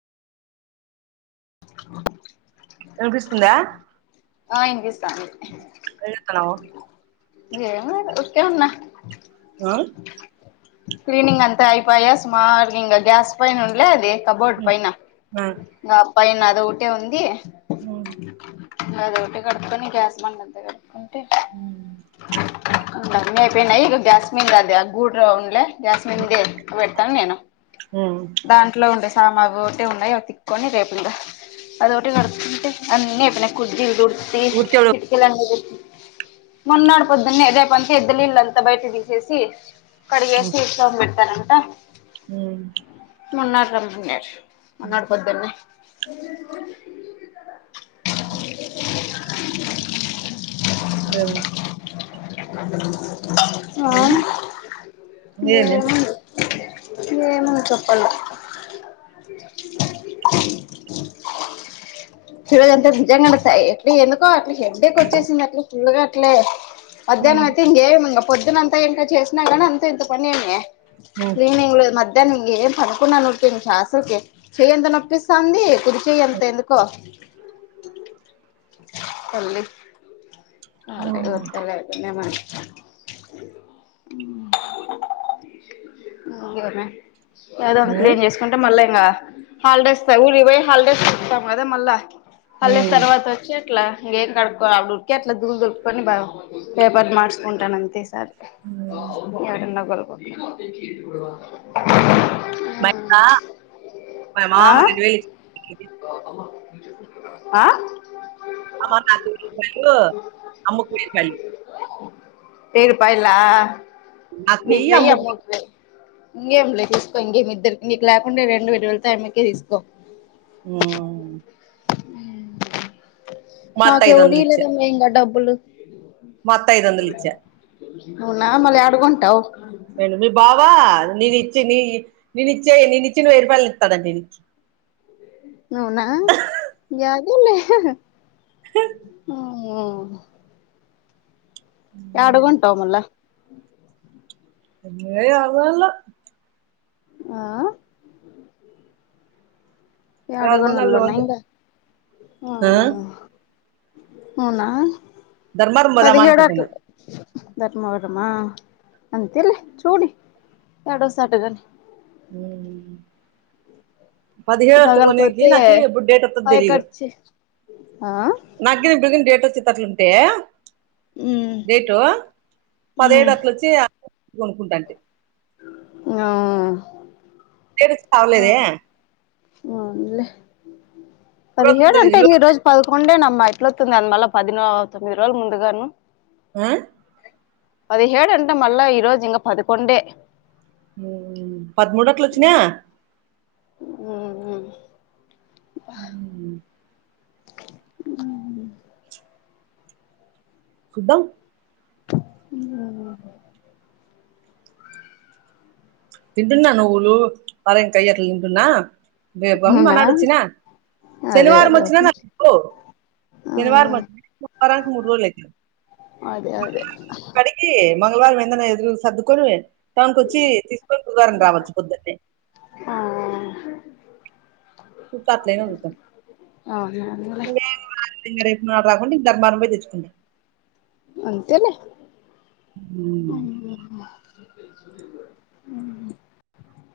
[unintelligible] [unintelligible] వినిపిస్తుందా ఏం చేస్తున్నావు ఏమొ ఒరికే ఉన్నా ఆ క్లీనింగ్ అంతా అయిపోయా సుమారుగా ఇంకా గ్యాస్ పైన ఉండలే అది కబోర్డు పైన ఆ పైన అదే ఒకటే ఉంది. అవును అది ఒకటి కడుపుకొని గ్యాస్ బండంతా కడుపుకుంటే, అన్ని అయిపోయినాయి, ఇగా గ్యాస్ మీద అది గుండ్రంగా ఉన్లే, గ్యాస్ మీదనే ఎక్కువ పెడతాను, నేను ఉమ్ దాంట్లో ఉండే, ఆ మాకు ఒకటే ఉన్నాయి, అవి తిక్కకుని రేపు అదోకటి కడుగుతే అన్ని అయిపోయాయి. కుర్చీలు తుడిచి ఊరికే కిటికీలు అన్ని మొన్నడుపోద్దున్న రేపంతా ఎద్దలి ఇళ్ళంతా బయట తీసేసి కడిగేసి దీపం పెట్టానంటే, ఉ మున్నాడు రామనాడు, మున్నాడు పొద్దునే నీళ్ల సౌండ్ ఏమే ఆ ఏమైంది లేమి ఏమన్న చెప్పలే చరజంతా నిజంగాస్తాయి, ఎట్ ఎందుకో హెడ్ఎక్ వచ్చేసింది, అట్లా ఫుల్గా అట్లే మధ్యాహ్నం ఉమ్ అయితే ఇంకే ఇ పొద్దునంతా ఇంకా చేసినా కానీ అంత ఇంత పని ఏమ ఉమ్ ఈవినింగ్ మధ్య దాన్నిం ఏం పనుకున్నాను ఉటిగానే కాస్త చెయి అంత నొప్పి వేసింది, నొస్తానంది కుడి చేయి అంత ఎందుకో తల్లీ నాకే ఓపిక లేదు ఉందిలే అదంత క్లీన్ చేసుకుంటే మళ్ళా ఇంకా హాలిడేస్, ఊరికి పోయి హాలిడేస్ కు వస్తాం కదా మళ్ళీ హాలిడేస్ ఉమ్ తర్వాత వచ్చి, అట్లా ఎం కడుకొనాకా ఇట్లా దుము దులుపుకొని బా పేపర్ మార్చుకుంటాను, అంతే సారి కొచ్చి సౌండ్ మాటన మా ఆ మామ పండేన్ను వేయిలు ఆ అమ్మ కు నాకు వేయిరూపాయలు, అమ్ము కి వేయిరూపాయలు, వేయిరూపాయల నాకు నీకు వెయ్యి వేయి అమ్ముకు వెయ్యి అమ్ముకి వేయి ఇంకేమిలే తీసుకో ఇంకేమి ఇద్దరికి నీకు లేకుండా రెండు వేయిలు వెళ్తా అమ్మకే తీసుకో ఉ అత్త మాకు ఎవరు ఇయలేదమి ఇంకా డబ్బులు మొత్త ఐదు వందలు ఇచ్చా అవునా మళ్ల ఏడ కొంటావ ఏంటి మీ బావా నీది ఇచ్చినీ నీనుచే నీ నిచ్చిన వెయ్యిరూపాల్ హ మ్మె ఈయనకి ఎడకొంటావ్మళ్ళా ఎ అల్లుళ్ళు ఆ ఎవరికొన్నాళ్ళు ఏడుగనులున్నాయి అంటే ఇంకా ఆ అవునా ధర్మారం మోదం అనుకుంటన ధర్మావర్మా అంతలే చుడి ఎడోసట్గని ఉ హు పదిహేనట్టుకొనికి సగలికొతే నాకి ప్పుడు డేట్ అతందో పై తెలిదు ఖర్చి ఆ నాకేం బ డేట్ వచ్చేద్ అట్ల ఉంటా ఉమ్ డేటు పదిహేడు ఉమ్ అట్ల వచ్చి కొనుకుంటంటే న్య [unintelligible] అ లే పదిహేడు అంటే ఇన్ని ఈ రోజు పదుకొ ండే నమ్మా ఇట్లతుంది అందు మళ్ళీ పదిో తొమ్మిది రోజులు ముందుగాను మ్మ్ పదిహేడు అంటే మళ్ళా ఈరోజు ఇంక పదకొండే పదమూడట్లు వచ్చినయ ఉఉ బ ఉ కుద్దాం ఉ తింటున్న నువ్వులు వరం కయట్ల తింటన్నా బేబం అవునా మనడు వచ్చిన అదే శనివారం అదే వచ్చినా కు ఆ శనివారం [unintelligible] న వారనికి మురోజు లేైతే అదే అదే మంగళవారం ఏందన్నా ఎదరు సర్దుకొని టౌన్ కు వచ్చి తీసుకొని బుధవారం రావచ్చు పొద్దనే ఆ త చూత్త అట్లేనే ఉంటం అవునవునులే ఇంగ రేపు రాకుండా నా ధర్మారం రం పోయి తెచ్చుకుంట అంతేలే ఉ ఉమ్.